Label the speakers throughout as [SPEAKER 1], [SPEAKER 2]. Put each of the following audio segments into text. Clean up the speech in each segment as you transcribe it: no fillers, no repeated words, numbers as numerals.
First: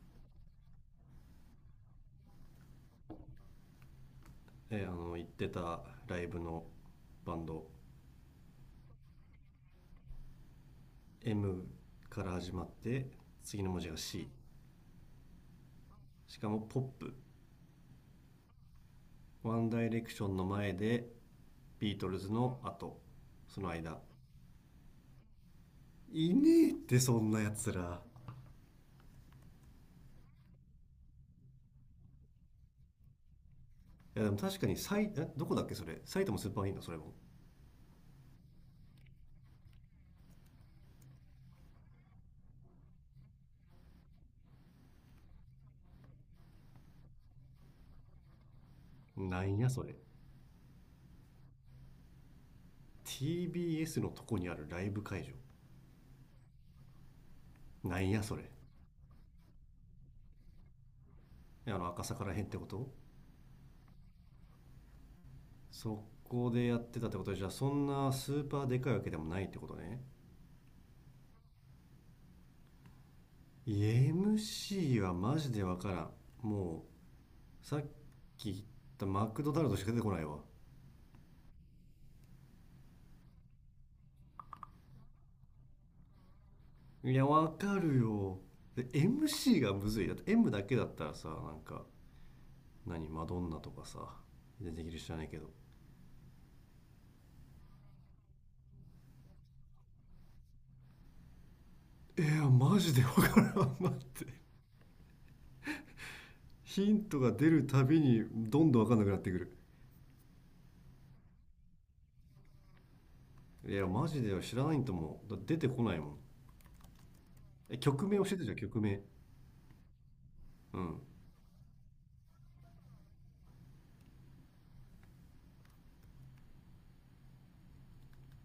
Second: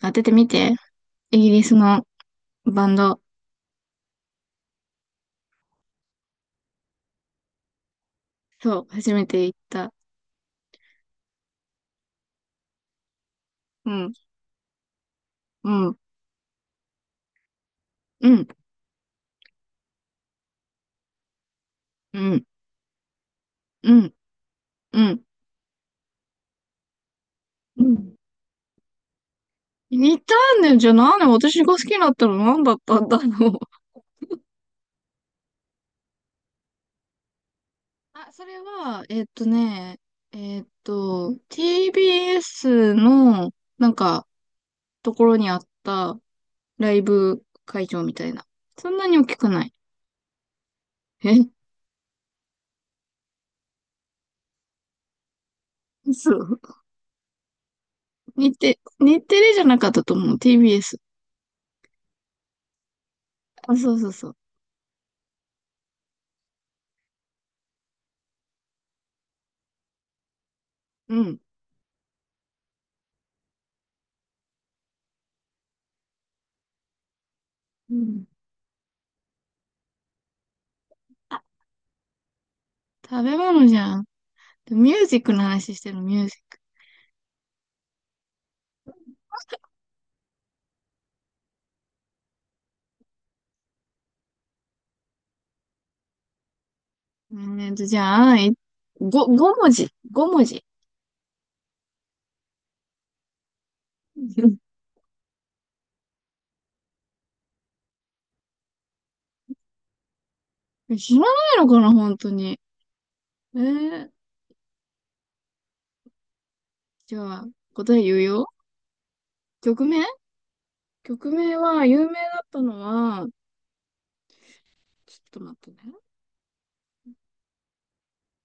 [SPEAKER 1] 当ててみて。イギリスのバンド。
[SPEAKER 2] 行ってたライブのバンド。
[SPEAKER 1] そう、初めて行った。
[SPEAKER 2] M から始まって、次の文字
[SPEAKER 1] う
[SPEAKER 2] が
[SPEAKER 1] ん、
[SPEAKER 2] C。
[SPEAKER 1] うん、
[SPEAKER 2] しかもポップ。
[SPEAKER 1] うん、
[SPEAKER 2] ワンダイレクションの前で、ビート
[SPEAKER 1] う
[SPEAKER 2] ルズ
[SPEAKER 1] ん、
[SPEAKER 2] の後、その
[SPEAKER 1] う
[SPEAKER 2] 間。
[SPEAKER 1] ん、うん。
[SPEAKER 2] いねえってそんなやつ
[SPEAKER 1] う
[SPEAKER 2] ら。
[SPEAKER 1] ん、
[SPEAKER 2] い
[SPEAKER 1] 似たんだよ。じゃあなんで私が好きになったの？何だったんだろう。
[SPEAKER 2] やでも確かに、さ、いえ、どこだっけそれ、埼玉スーパーいンだそれも。
[SPEAKER 1] あ、それは、えっとね、えっと、TBS の、なんか、ところにあったライブ会場みたいな。そんなに大き
[SPEAKER 2] な
[SPEAKER 1] く
[SPEAKER 2] ん
[SPEAKER 1] な
[SPEAKER 2] や
[SPEAKER 1] い。
[SPEAKER 2] それ。
[SPEAKER 1] え、
[SPEAKER 2] TBS のとこにあるライブ会場。
[SPEAKER 1] そう。
[SPEAKER 2] なんやそれ。
[SPEAKER 1] 日テレじゃなかったと思う。TBS。
[SPEAKER 2] あの赤坂らへんってこと？
[SPEAKER 1] あ、そうそうそう。
[SPEAKER 2] そこでやってたってことで、じゃあそんなスーパーでかいわけでもないってことね。
[SPEAKER 1] うん。
[SPEAKER 2] MC はマジでわからん。もうさっき言ったマクドナルドしか出てこないわ。
[SPEAKER 1] 食べ物じゃん。ミュージックの話してる、ミュージック。
[SPEAKER 2] いやわかるよ。で MC がむずいだって、 M だけだったらさ、なんか何、マドンナとかさ、出てきる、知らないけど。
[SPEAKER 1] じゃあ、5文字。5文字。
[SPEAKER 2] いやマジでわからん。 待って。 ヒントが出るたびにどんどんわかんなくなってくる。
[SPEAKER 1] 知らないのかな、本当に。え
[SPEAKER 2] いやマ
[SPEAKER 1] ー、
[SPEAKER 2] ジでは知らないんと、もうだって出てこないもん。
[SPEAKER 1] じゃあ、
[SPEAKER 2] え、
[SPEAKER 1] 答え
[SPEAKER 2] 曲
[SPEAKER 1] 言
[SPEAKER 2] 名
[SPEAKER 1] う
[SPEAKER 2] 教えて
[SPEAKER 1] よ。
[SPEAKER 2] じゃん、曲名。
[SPEAKER 1] 曲名
[SPEAKER 2] うん。
[SPEAKER 1] 曲名は、有名だったのは、ちょっと待ってね。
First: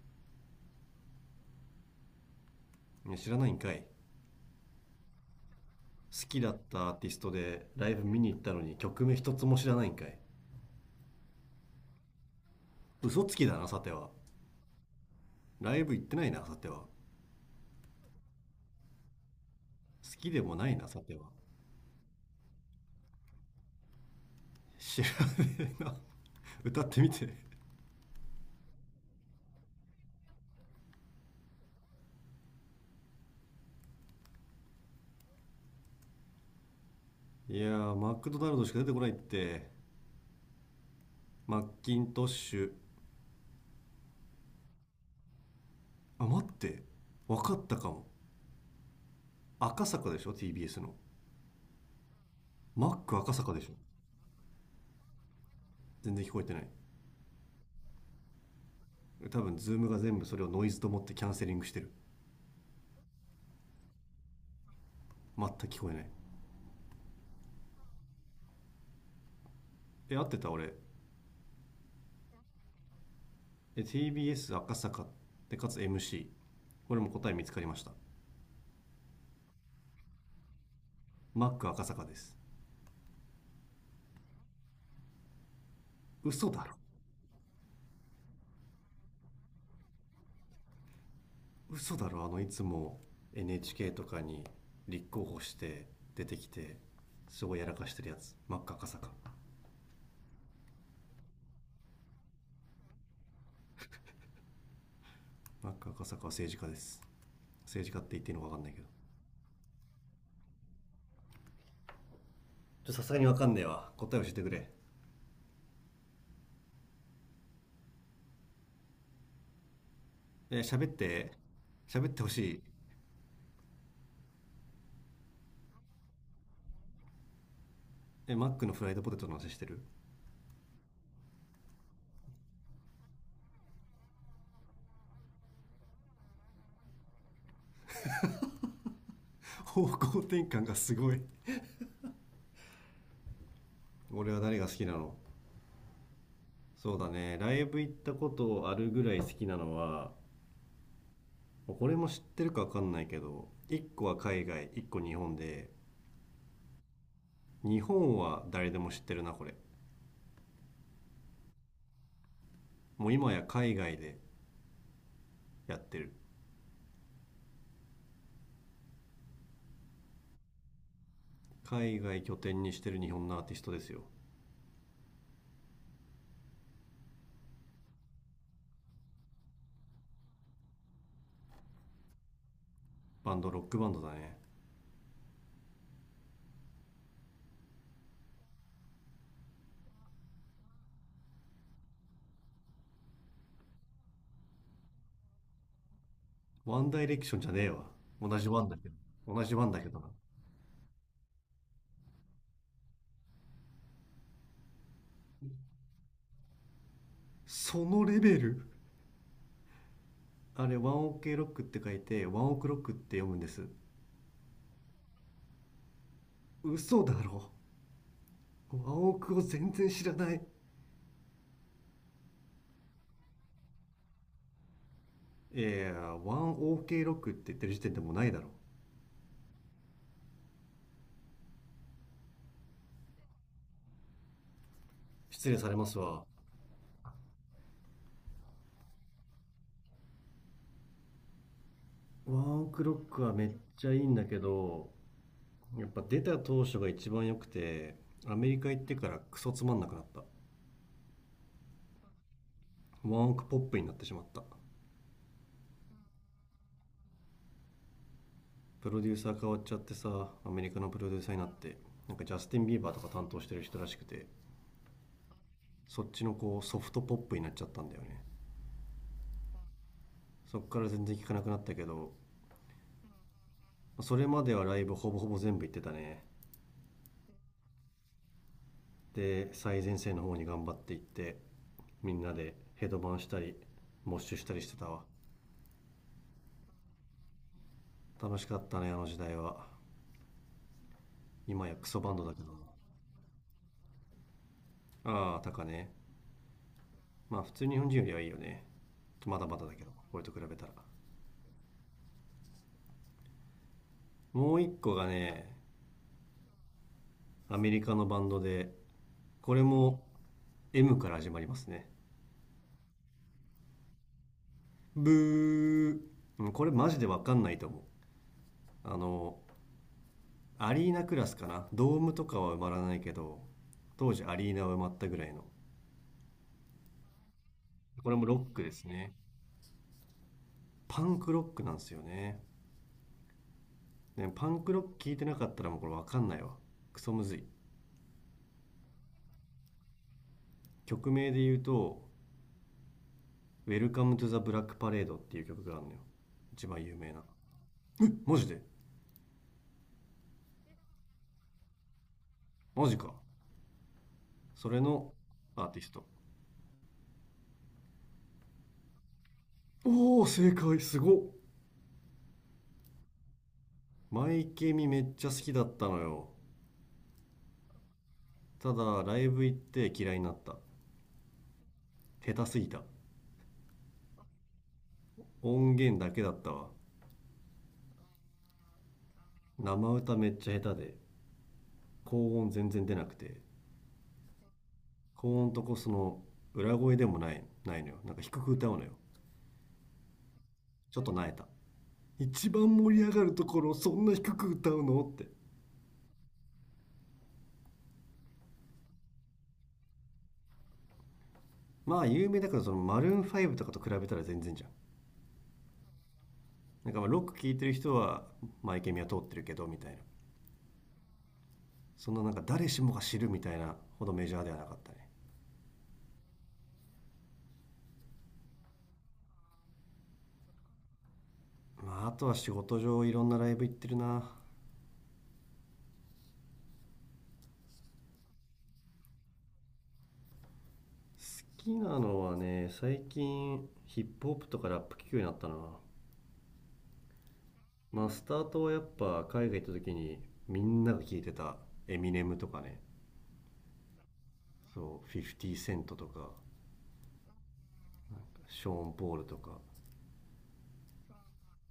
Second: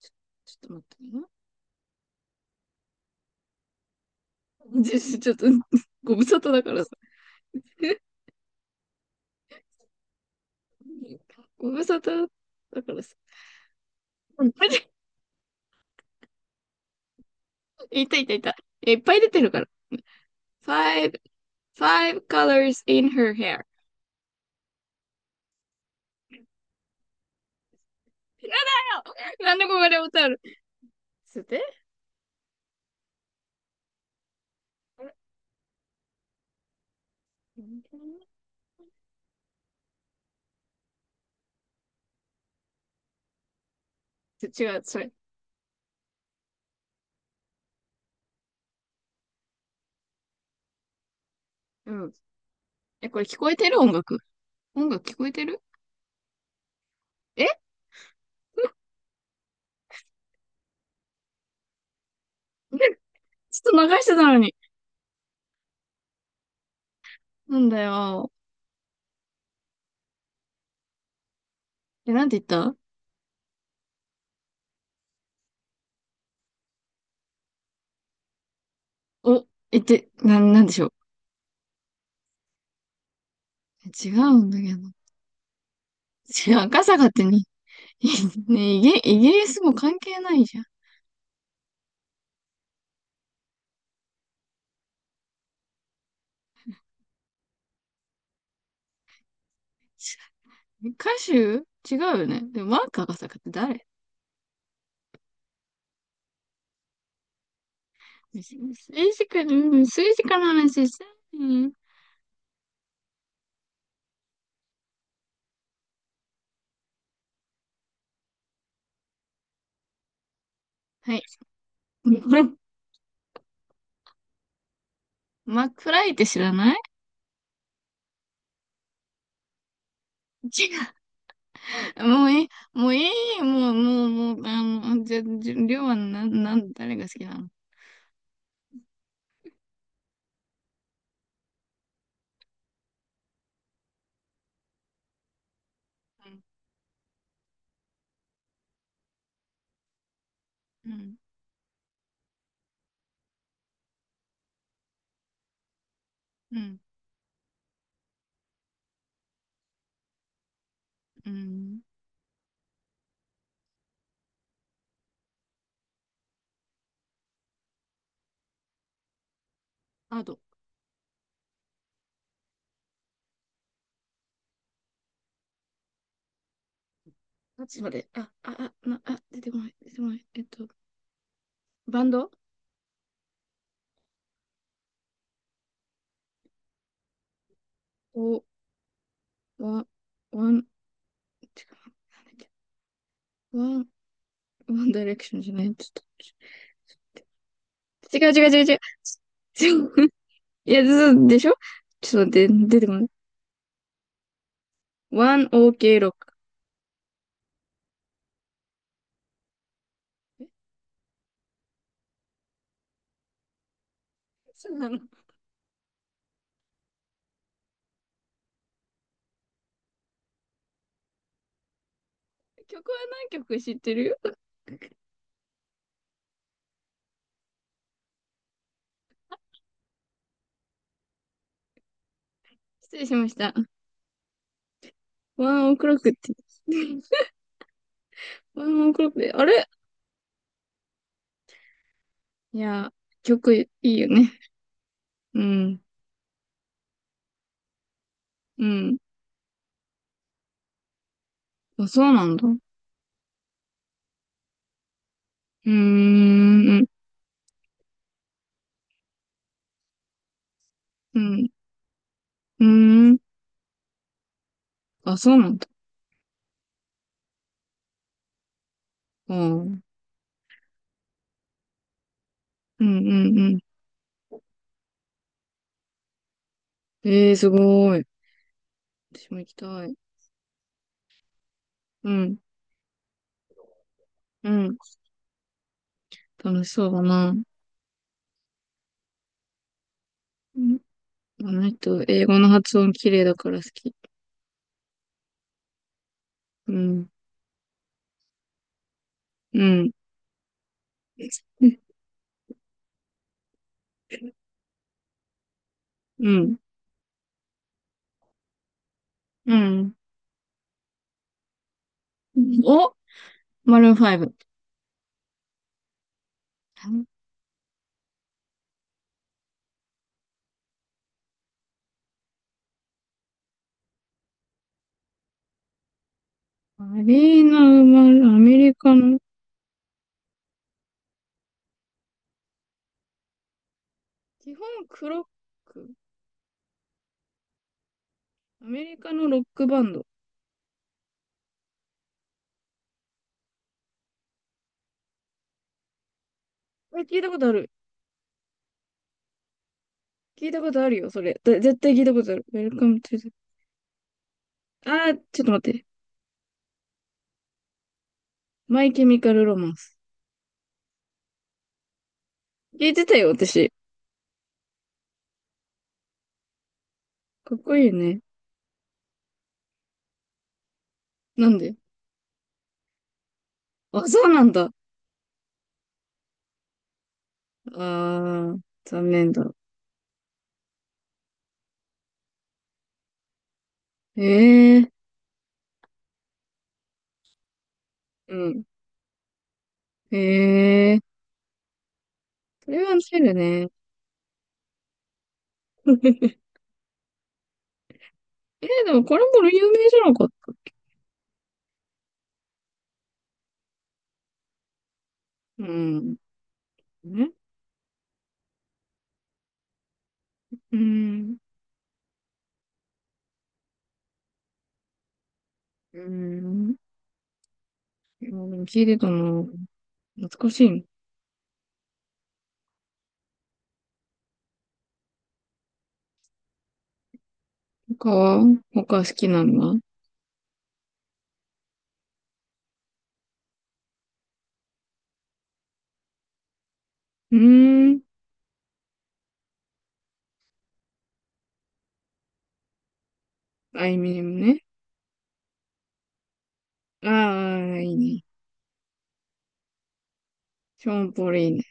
[SPEAKER 1] ちょ、ちょっと待ってね。
[SPEAKER 2] いや知らないんかい。
[SPEAKER 1] じゃちょっと、ご無
[SPEAKER 2] 好
[SPEAKER 1] 沙
[SPEAKER 2] きだ
[SPEAKER 1] 汰
[SPEAKER 2] っ
[SPEAKER 1] だから
[SPEAKER 2] た
[SPEAKER 1] さ。
[SPEAKER 2] アーティストでライブ 見に行ったのに曲名一つも知らないんかい。
[SPEAKER 1] ご無沙汰だからさ。
[SPEAKER 2] 嘘つきだなさては。
[SPEAKER 1] うん。
[SPEAKER 2] ライブ行ってないなさては。好
[SPEAKER 1] いたいたいた。いっぱい出てるから。
[SPEAKER 2] きでもないなさ
[SPEAKER 1] Five,
[SPEAKER 2] ては。
[SPEAKER 1] five colors in her hair.
[SPEAKER 2] 知らねえな。 歌ってみて。
[SPEAKER 1] だよ。なんでここで歌うの？つっと待
[SPEAKER 2] い
[SPEAKER 1] っ
[SPEAKER 2] やー、マクドナルドしか出てこないって。マッキントッシュ。
[SPEAKER 1] て。違う、それ。
[SPEAKER 2] あ待って、分かったかも。赤坂でしょ TBS の。
[SPEAKER 1] うん。
[SPEAKER 2] マッ
[SPEAKER 1] え、
[SPEAKER 2] ク
[SPEAKER 1] これ
[SPEAKER 2] 赤
[SPEAKER 1] 聞こ
[SPEAKER 2] 坂
[SPEAKER 1] え
[SPEAKER 2] でし
[SPEAKER 1] て
[SPEAKER 2] ょ。
[SPEAKER 1] る音楽？音楽聞こえてる？
[SPEAKER 2] 全然聞こえてない。
[SPEAKER 1] え、 ち
[SPEAKER 2] 多分ズームが全部それをノイズと思ってキャンセリングしてる。
[SPEAKER 1] ょっと流してたのに。
[SPEAKER 2] 全く聞こえない。
[SPEAKER 1] なんだよ。
[SPEAKER 2] え、合ってた俺？
[SPEAKER 1] え、なんて言った？
[SPEAKER 2] TBS 赤坂でかつ MC、 これも答え見つかりました。
[SPEAKER 1] お、え、って、な、なんでしょう。
[SPEAKER 2] マック赤坂です。
[SPEAKER 1] 違うんだけど。
[SPEAKER 2] 嘘
[SPEAKER 1] 違う、
[SPEAKER 2] だろ。
[SPEAKER 1] 赤坂ってに、ね、イギリスも関係ないじゃん。
[SPEAKER 2] 嘘だろ、あのいつも NHK とかに立候補して出てきてすごいやらかしてるやつ、マック赤坂。
[SPEAKER 1] 歌手？違うよね。でも、マーク赤坂って誰？
[SPEAKER 2] マック赤坂は政治家です。政治家って言っていいのか分かんないけど。
[SPEAKER 1] 政治家、うん、政治家の話したい。
[SPEAKER 2] ちょ、さすがに分かんねえわ、答え教えてくれ。えー喋っ
[SPEAKER 1] はい。
[SPEAKER 2] て。喋ってほし い。
[SPEAKER 1] マックフライって知らない？
[SPEAKER 2] え、マックのフライドポテトの話してる？
[SPEAKER 1] ちもういい、もういい、もう、もう、もう、あの、じゃ、じゃ、りょうはな、なん、誰が好きなの？
[SPEAKER 2] 方向転換がすごい。俺は誰が好きなの？
[SPEAKER 1] うん、
[SPEAKER 2] そうだね、ライブ行ったことあるぐらい好きなのは、
[SPEAKER 1] うん、
[SPEAKER 2] これも知ってるかわかんないけど、1個は海外、1個日本で、
[SPEAKER 1] うん、
[SPEAKER 2] 日本は誰でも知ってるな、これ。
[SPEAKER 1] うん。
[SPEAKER 2] もう今や海外でやってる。
[SPEAKER 1] あと、
[SPEAKER 2] 海外拠点にしてる日本のアーティストですよ。
[SPEAKER 1] どっちまで、あ、あ、あ、な、あ、出てこない、出てこない。バンド。
[SPEAKER 2] バンド、ロックバンドだね。
[SPEAKER 1] お、ワン、ワン、違う、なんだっけ、ワン、ワンダイレクションじゃない、ちょっ
[SPEAKER 2] ワンダイレクションじゃねえわ。
[SPEAKER 1] と、違う
[SPEAKER 2] 同
[SPEAKER 1] 違
[SPEAKER 2] じ
[SPEAKER 1] う違
[SPEAKER 2] ワ
[SPEAKER 1] う
[SPEAKER 2] ン
[SPEAKER 1] 違
[SPEAKER 2] だ
[SPEAKER 1] う。
[SPEAKER 2] けど。同じワ
[SPEAKER 1] ち
[SPEAKER 2] ンだ
[SPEAKER 1] ょ
[SPEAKER 2] けどな。
[SPEAKER 1] いや、ずでしょ、ちょっと待って、出てこない。ワン、オーケー、ロック。
[SPEAKER 2] そのレベル。あれ、ワンオケロックって書いて、ワンオクロックって読むんです。
[SPEAKER 1] そうなの。
[SPEAKER 2] 嘘だろ。ワンオクを全然知らない。
[SPEAKER 1] 曲は何曲知ってるよ。
[SPEAKER 2] いやいや、ワンオーケーロックって言ってる時点でもうないだろ。
[SPEAKER 1] 失礼しました。
[SPEAKER 2] 失
[SPEAKER 1] ワ
[SPEAKER 2] 礼さ
[SPEAKER 1] ンオ
[SPEAKER 2] れ
[SPEAKER 1] ク
[SPEAKER 2] ま
[SPEAKER 1] ロッ
[SPEAKER 2] す
[SPEAKER 1] クっ
[SPEAKER 2] わ。
[SPEAKER 1] て言って、ワンオクロックで、あれ、
[SPEAKER 2] ワ
[SPEAKER 1] い
[SPEAKER 2] ンオク
[SPEAKER 1] や、
[SPEAKER 2] ロックはめっ
[SPEAKER 1] 曲い
[SPEAKER 2] ちゃい
[SPEAKER 1] い
[SPEAKER 2] い
[SPEAKER 1] よ
[SPEAKER 2] んだ
[SPEAKER 1] ね。
[SPEAKER 2] けど、
[SPEAKER 1] うん、
[SPEAKER 2] やっぱ出た当初が一番良くて、アメリ
[SPEAKER 1] う
[SPEAKER 2] カ行って
[SPEAKER 1] ん。
[SPEAKER 2] からクソつまんなくなった。
[SPEAKER 1] あ、そうなんだ。う
[SPEAKER 2] ワンオクポップになってしまった。
[SPEAKER 1] ーん、
[SPEAKER 2] プロデューサー変わっちゃってさ、アメリカのプロデ
[SPEAKER 1] う
[SPEAKER 2] ューサーにな
[SPEAKER 1] ん、
[SPEAKER 2] って、ジャスティ
[SPEAKER 1] う
[SPEAKER 2] ン・ビーバーとか
[SPEAKER 1] ん。
[SPEAKER 2] 担当してる人らしくて、
[SPEAKER 1] あ、そうなんだ。
[SPEAKER 2] そっちのこうソフトポップになっちゃったんだよね。
[SPEAKER 1] あー、うん、
[SPEAKER 2] そっから全然聞かなくなったけど、
[SPEAKER 1] うん、うん。
[SPEAKER 2] それまではライブほぼほぼ全部行ってたね。
[SPEAKER 1] ええー、すごい。私も行
[SPEAKER 2] で、
[SPEAKER 1] き
[SPEAKER 2] 最
[SPEAKER 1] たい。
[SPEAKER 2] 前線の方に頑張って行って、
[SPEAKER 1] う
[SPEAKER 2] みんな
[SPEAKER 1] ん、
[SPEAKER 2] でヘドバンしたりモッシュし
[SPEAKER 1] う
[SPEAKER 2] たりし
[SPEAKER 1] ん。
[SPEAKER 2] てたわ。
[SPEAKER 1] 楽しそうだな。
[SPEAKER 2] 楽しかったねあの時代は。
[SPEAKER 1] うん。あ
[SPEAKER 2] 今
[SPEAKER 1] の
[SPEAKER 2] やクソ
[SPEAKER 1] 人、
[SPEAKER 2] バンド
[SPEAKER 1] 英
[SPEAKER 2] だ
[SPEAKER 1] 語
[SPEAKER 2] け
[SPEAKER 1] の
[SPEAKER 2] ど。
[SPEAKER 1] 発音綺麗だから好き。
[SPEAKER 2] なあ、あタカね。
[SPEAKER 1] うん、
[SPEAKER 2] まあ普通、日本人よりはいいよね。まだま
[SPEAKER 1] う
[SPEAKER 2] だだけ
[SPEAKER 1] ん、
[SPEAKER 2] ど、俺と比べたら。もう一個がね、
[SPEAKER 1] うん、
[SPEAKER 2] アメリカのバンドで、
[SPEAKER 1] う
[SPEAKER 2] これ
[SPEAKER 1] ん。
[SPEAKER 2] も M から始まりますね。
[SPEAKER 1] お、マルーン5。
[SPEAKER 2] ブー。うん、これマジでわかんないと思う。あのアリーナクラスかな、ドームとかは埋まらないけど、当時アリーナは埋まったぐらいの。
[SPEAKER 1] マリーナ・マ
[SPEAKER 2] これ
[SPEAKER 1] ル、
[SPEAKER 2] もロ
[SPEAKER 1] ア
[SPEAKER 2] ッ
[SPEAKER 1] メ
[SPEAKER 2] クで
[SPEAKER 1] リ
[SPEAKER 2] す
[SPEAKER 1] カ
[SPEAKER 2] ね。
[SPEAKER 1] の
[SPEAKER 2] パンクロックなんですよねね。パ
[SPEAKER 1] 基
[SPEAKER 2] ン
[SPEAKER 1] 本
[SPEAKER 2] クロック
[SPEAKER 1] ク
[SPEAKER 2] 聞い
[SPEAKER 1] ロッ
[SPEAKER 2] てなかったらもうこ
[SPEAKER 1] ク。
[SPEAKER 2] れ分かんないわ。クソむずい。
[SPEAKER 1] アメリカのロックバンド。
[SPEAKER 2] 曲名で言うと「Welcome to the Black Parade」っていう曲があるのよ、一番
[SPEAKER 1] こ
[SPEAKER 2] 有
[SPEAKER 1] れ
[SPEAKER 2] 名
[SPEAKER 1] 聞い
[SPEAKER 2] な。
[SPEAKER 1] たことある。
[SPEAKER 2] マジで？
[SPEAKER 1] 聞いたことあるよ、それ。絶対聞いたことある。
[SPEAKER 2] マジ
[SPEAKER 1] Welcome
[SPEAKER 2] か。
[SPEAKER 1] to the...
[SPEAKER 2] それ
[SPEAKER 1] あ
[SPEAKER 2] の
[SPEAKER 1] ー、ちょっと
[SPEAKER 2] アー
[SPEAKER 1] 待っ
[SPEAKER 2] ティ
[SPEAKER 1] て。
[SPEAKER 2] スト。
[SPEAKER 1] マイケミカルロマンス。
[SPEAKER 2] おお正解、すごっ。
[SPEAKER 1] 聞いてたよ、私。
[SPEAKER 2] マイケミめっちゃ好きだったのよ。
[SPEAKER 1] かっこいいね。
[SPEAKER 2] ただライブ行って嫌いになった。
[SPEAKER 1] なんで？
[SPEAKER 2] 下手すぎた。
[SPEAKER 1] あ、そうなんだ。
[SPEAKER 2] 音源だけだったわ。
[SPEAKER 1] あー、残念だ。
[SPEAKER 2] 生歌めっちゃ下手で、高音全然出なくて、
[SPEAKER 1] ええー、
[SPEAKER 2] 高音とこその裏声でもないないのよ、低
[SPEAKER 1] う
[SPEAKER 2] く
[SPEAKER 1] ん。
[SPEAKER 2] 歌うのよ。
[SPEAKER 1] ええ
[SPEAKER 2] ちょ
[SPEAKER 1] ー。
[SPEAKER 2] っとなえた。一番
[SPEAKER 1] それ
[SPEAKER 2] 盛
[SPEAKER 1] は
[SPEAKER 2] り上
[SPEAKER 1] 知
[SPEAKER 2] が
[SPEAKER 1] る
[SPEAKER 2] るとこ
[SPEAKER 1] ね。
[SPEAKER 2] ろを そんな低く歌うのって。
[SPEAKER 1] えー、でもこれも有名じゃなかったっけ？
[SPEAKER 2] まあ有名だから、そのマルーン5とかと比べたら全然じゃん。
[SPEAKER 1] うん。
[SPEAKER 2] まあロッ
[SPEAKER 1] ね。
[SPEAKER 2] ク聴いてる人はマイケミは通ってるけどみたいな。
[SPEAKER 1] うん。
[SPEAKER 2] そんな誰しもが知るみたいなほどメジャーではなかったね。
[SPEAKER 1] うん。もう聞いてたな。懐かしいの。
[SPEAKER 2] まああとは仕事上いろんなライブ行ってるな。
[SPEAKER 1] 他は？他好きなのは？う
[SPEAKER 2] 好きなのはね、最近ヒップホップとかラップ聴くようになったな。
[SPEAKER 1] ーん。
[SPEAKER 2] まあスタートはやっぱ海外行った時にみんなが聴いてたエミネムとかね。
[SPEAKER 1] あいみょんね。
[SPEAKER 2] そう、50セントとか、
[SPEAKER 1] ああ、いいね。
[SPEAKER 2] ショーン・ポールとか。
[SPEAKER 1] ショーンポールいいね。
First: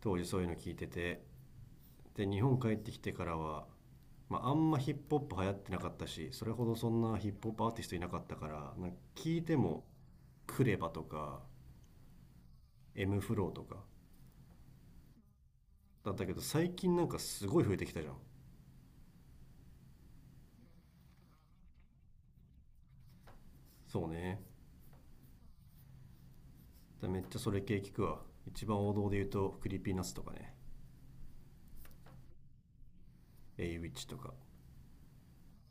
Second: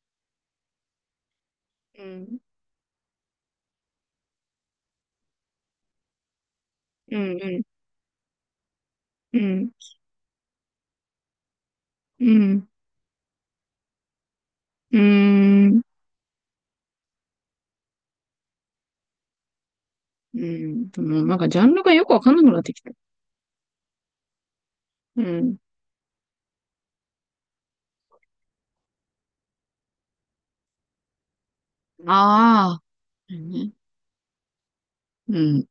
[SPEAKER 2] 当時そういうの聞いてて、
[SPEAKER 1] う
[SPEAKER 2] で
[SPEAKER 1] ん。
[SPEAKER 2] 日本帰ってきてからは、まあ、あんまヒップホップ流行ってなかったし、それほどそんな
[SPEAKER 1] う
[SPEAKER 2] ヒップホッ
[SPEAKER 1] ん、
[SPEAKER 2] プアーティストいなかったから、なんか
[SPEAKER 1] う
[SPEAKER 2] 聞いて
[SPEAKER 1] ん、
[SPEAKER 2] もクレバとか
[SPEAKER 1] うん、
[SPEAKER 2] M フローとか
[SPEAKER 1] うん、うーん。
[SPEAKER 2] だったけど、最近なんかすごい増えてきたじゃん。
[SPEAKER 1] うん。でもなんかジャンルがよくわかんなくなってきた。
[SPEAKER 2] そうね。
[SPEAKER 1] うん。
[SPEAKER 2] だめっちゃそれ系聞くわ。一番王道で言うとクリーピーナッツとかね、
[SPEAKER 1] ああ、うん
[SPEAKER 2] エ
[SPEAKER 1] ね。
[SPEAKER 2] イウィッチとか。
[SPEAKER 1] うん。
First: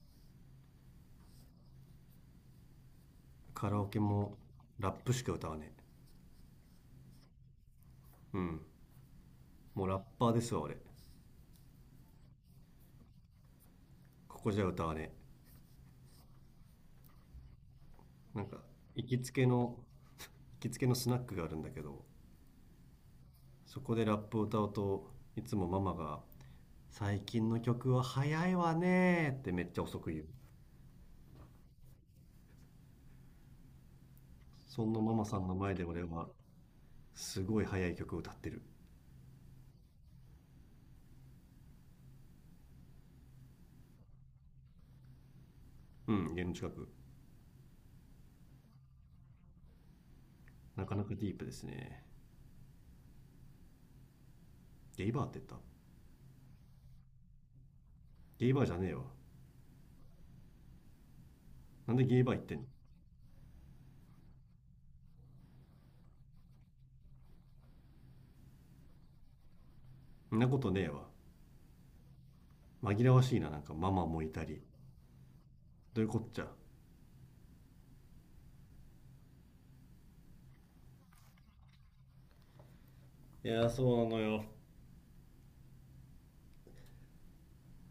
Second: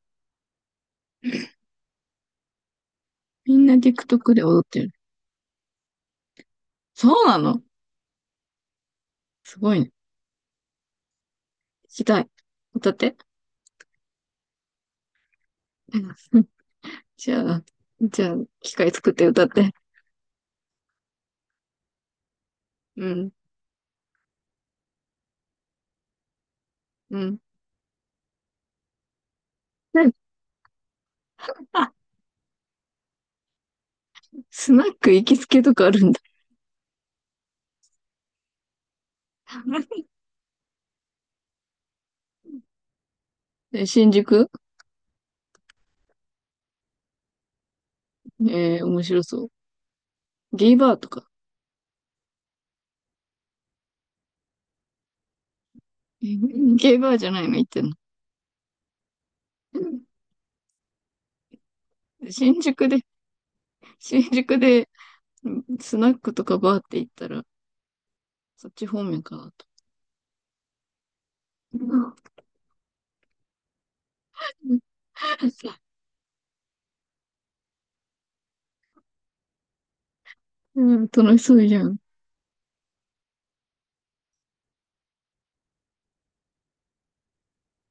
[SPEAKER 1] みん
[SPEAKER 2] カ
[SPEAKER 1] な
[SPEAKER 2] ラオケ
[SPEAKER 1] TikTok
[SPEAKER 2] も
[SPEAKER 1] で踊って
[SPEAKER 2] ラ
[SPEAKER 1] る。
[SPEAKER 2] ップしか歌わねえ。
[SPEAKER 1] そうなの？
[SPEAKER 2] うん、
[SPEAKER 1] すごい
[SPEAKER 2] もう
[SPEAKER 1] ね。
[SPEAKER 2] ラッパーですわ俺。
[SPEAKER 1] 聞きたい。歌って。
[SPEAKER 2] ここじゃ歌わね
[SPEAKER 1] うん。じゃあ、じゃあ、
[SPEAKER 2] え。
[SPEAKER 1] 機械
[SPEAKER 2] 行
[SPEAKER 1] 作っ
[SPEAKER 2] き
[SPEAKER 1] て
[SPEAKER 2] つ
[SPEAKER 1] 歌
[SPEAKER 2] け
[SPEAKER 1] って。
[SPEAKER 2] の行きつけのスナックがあるんだけど、
[SPEAKER 1] うん、
[SPEAKER 2] そこでラップを歌うといつもママが
[SPEAKER 1] う
[SPEAKER 2] 「最
[SPEAKER 1] ん。
[SPEAKER 2] 近の曲は早いわね」ってめっちゃ遅く言う。
[SPEAKER 1] スナッ
[SPEAKER 2] そんな
[SPEAKER 1] ク
[SPEAKER 2] マ
[SPEAKER 1] 行
[SPEAKER 2] マ
[SPEAKER 1] き
[SPEAKER 2] さ
[SPEAKER 1] つ
[SPEAKER 2] んの
[SPEAKER 1] けと
[SPEAKER 2] 前で
[SPEAKER 1] かあ
[SPEAKER 2] 俺
[SPEAKER 1] るんだ。
[SPEAKER 2] はすごい早い曲を歌ってる。
[SPEAKER 1] で新宿？
[SPEAKER 2] うん、家の近く。
[SPEAKER 1] えー、面白そう。ゲイ
[SPEAKER 2] な
[SPEAKER 1] バ
[SPEAKER 2] か
[SPEAKER 1] ー
[SPEAKER 2] な
[SPEAKER 1] と
[SPEAKER 2] か
[SPEAKER 1] か。
[SPEAKER 2] ディープですね。ゲイバーって言った？
[SPEAKER 1] え、ゲイバーじゃないの？行ってんの。
[SPEAKER 2] ゲイバーじゃねえわ。なんでゲイ
[SPEAKER 1] で、
[SPEAKER 2] バー言ってん
[SPEAKER 1] 新
[SPEAKER 2] の。
[SPEAKER 1] 宿で、新宿で、スナックとかバーって行ったら、そっち方面かなと。
[SPEAKER 2] そんなことねえわ。
[SPEAKER 1] うん、
[SPEAKER 2] 紛らわしいな、なんかママもいたり。どういうこっちゃ。
[SPEAKER 1] 楽しそうじゃん。
[SPEAKER 2] いやーそうなのよ、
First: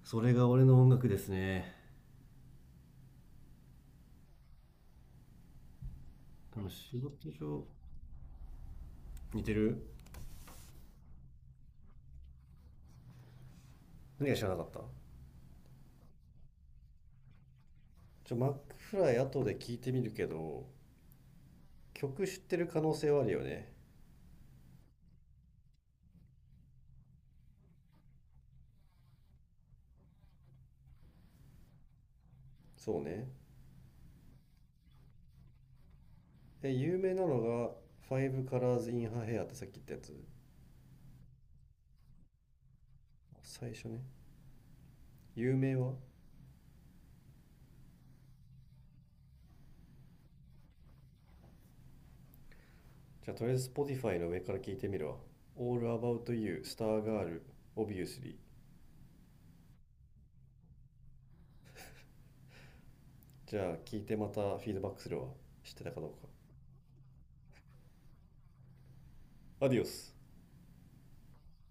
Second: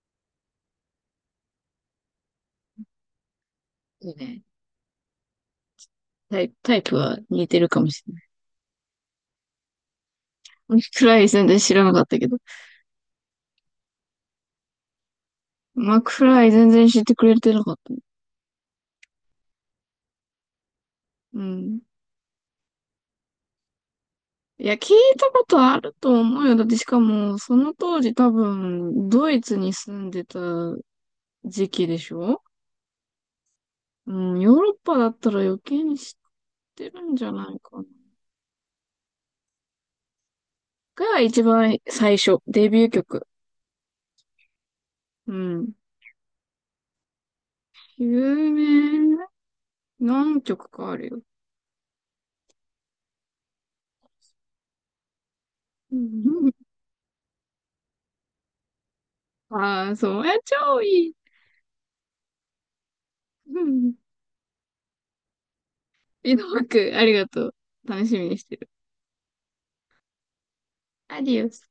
[SPEAKER 2] それが俺の音楽ですね。
[SPEAKER 1] いいね。タイ、
[SPEAKER 2] でも
[SPEAKER 1] タイプ
[SPEAKER 2] 仕
[SPEAKER 1] は
[SPEAKER 2] 事
[SPEAKER 1] 似て
[SPEAKER 2] 上、
[SPEAKER 1] るかもしれない。
[SPEAKER 2] 似てる。
[SPEAKER 1] マクフライ全然知らなかったけど。
[SPEAKER 2] 何が知らなかった？
[SPEAKER 1] マクフライ全然知ってくれてなかった。
[SPEAKER 2] ちょ、マックフライ後で聞いてみるけど
[SPEAKER 1] うん。
[SPEAKER 2] 曲知ってる可能性はあるよね。
[SPEAKER 1] いや、聞いたことあると思うよ。だってしかも、その当時多分、ドイツに住んでた時期でしょ？
[SPEAKER 2] そうね。
[SPEAKER 1] うん、ヨーロッパだったら余計に知っ
[SPEAKER 2] え、
[SPEAKER 1] て
[SPEAKER 2] 有
[SPEAKER 1] る
[SPEAKER 2] 名
[SPEAKER 1] んじ
[SPEAKER 2] な
[SPEAKER 1] ゃ
[SPEAKER 2] の
[SPEAKER 1] ない
[SPEAKER 2] が
[SPEAKER 1] かな。
[SPEAKER 2] 「Five Colors in Her Hair」ってさっき言ったやつ、
[SPEAKER 1] が一番最初、デビュー曲。
[SPEAKER 2] 最初ね。
[SPEAKER 1] う
[SPEAKER 2] 有
[SPEAKER 1] ん。
[SPEAKER 2] 名は、
[SPEAKER 1] 有名何曲かあるよ。
[SPEAKER 2] じゃあとりあえず Spotify の上から聞いてみるわ。「All About You」、「Star Girl」、「Obviously」。
[SPEAKER 1] ああー、そう。え、超いい。
[SPEAKER 2] じ
[SPEAKER 1] う
[SPEAKER 2] ゃあ
[SPEAKER 1] ん。
[SPEAKER 2] 聞いてまたフィードバックするわ、知ってたかどうか。
[SPEAKER 1] 井戸幕、ありがとう。楽しみにしてる。
[SPEAKER 2] アディオス。
[SPEAKER 1] アディオス。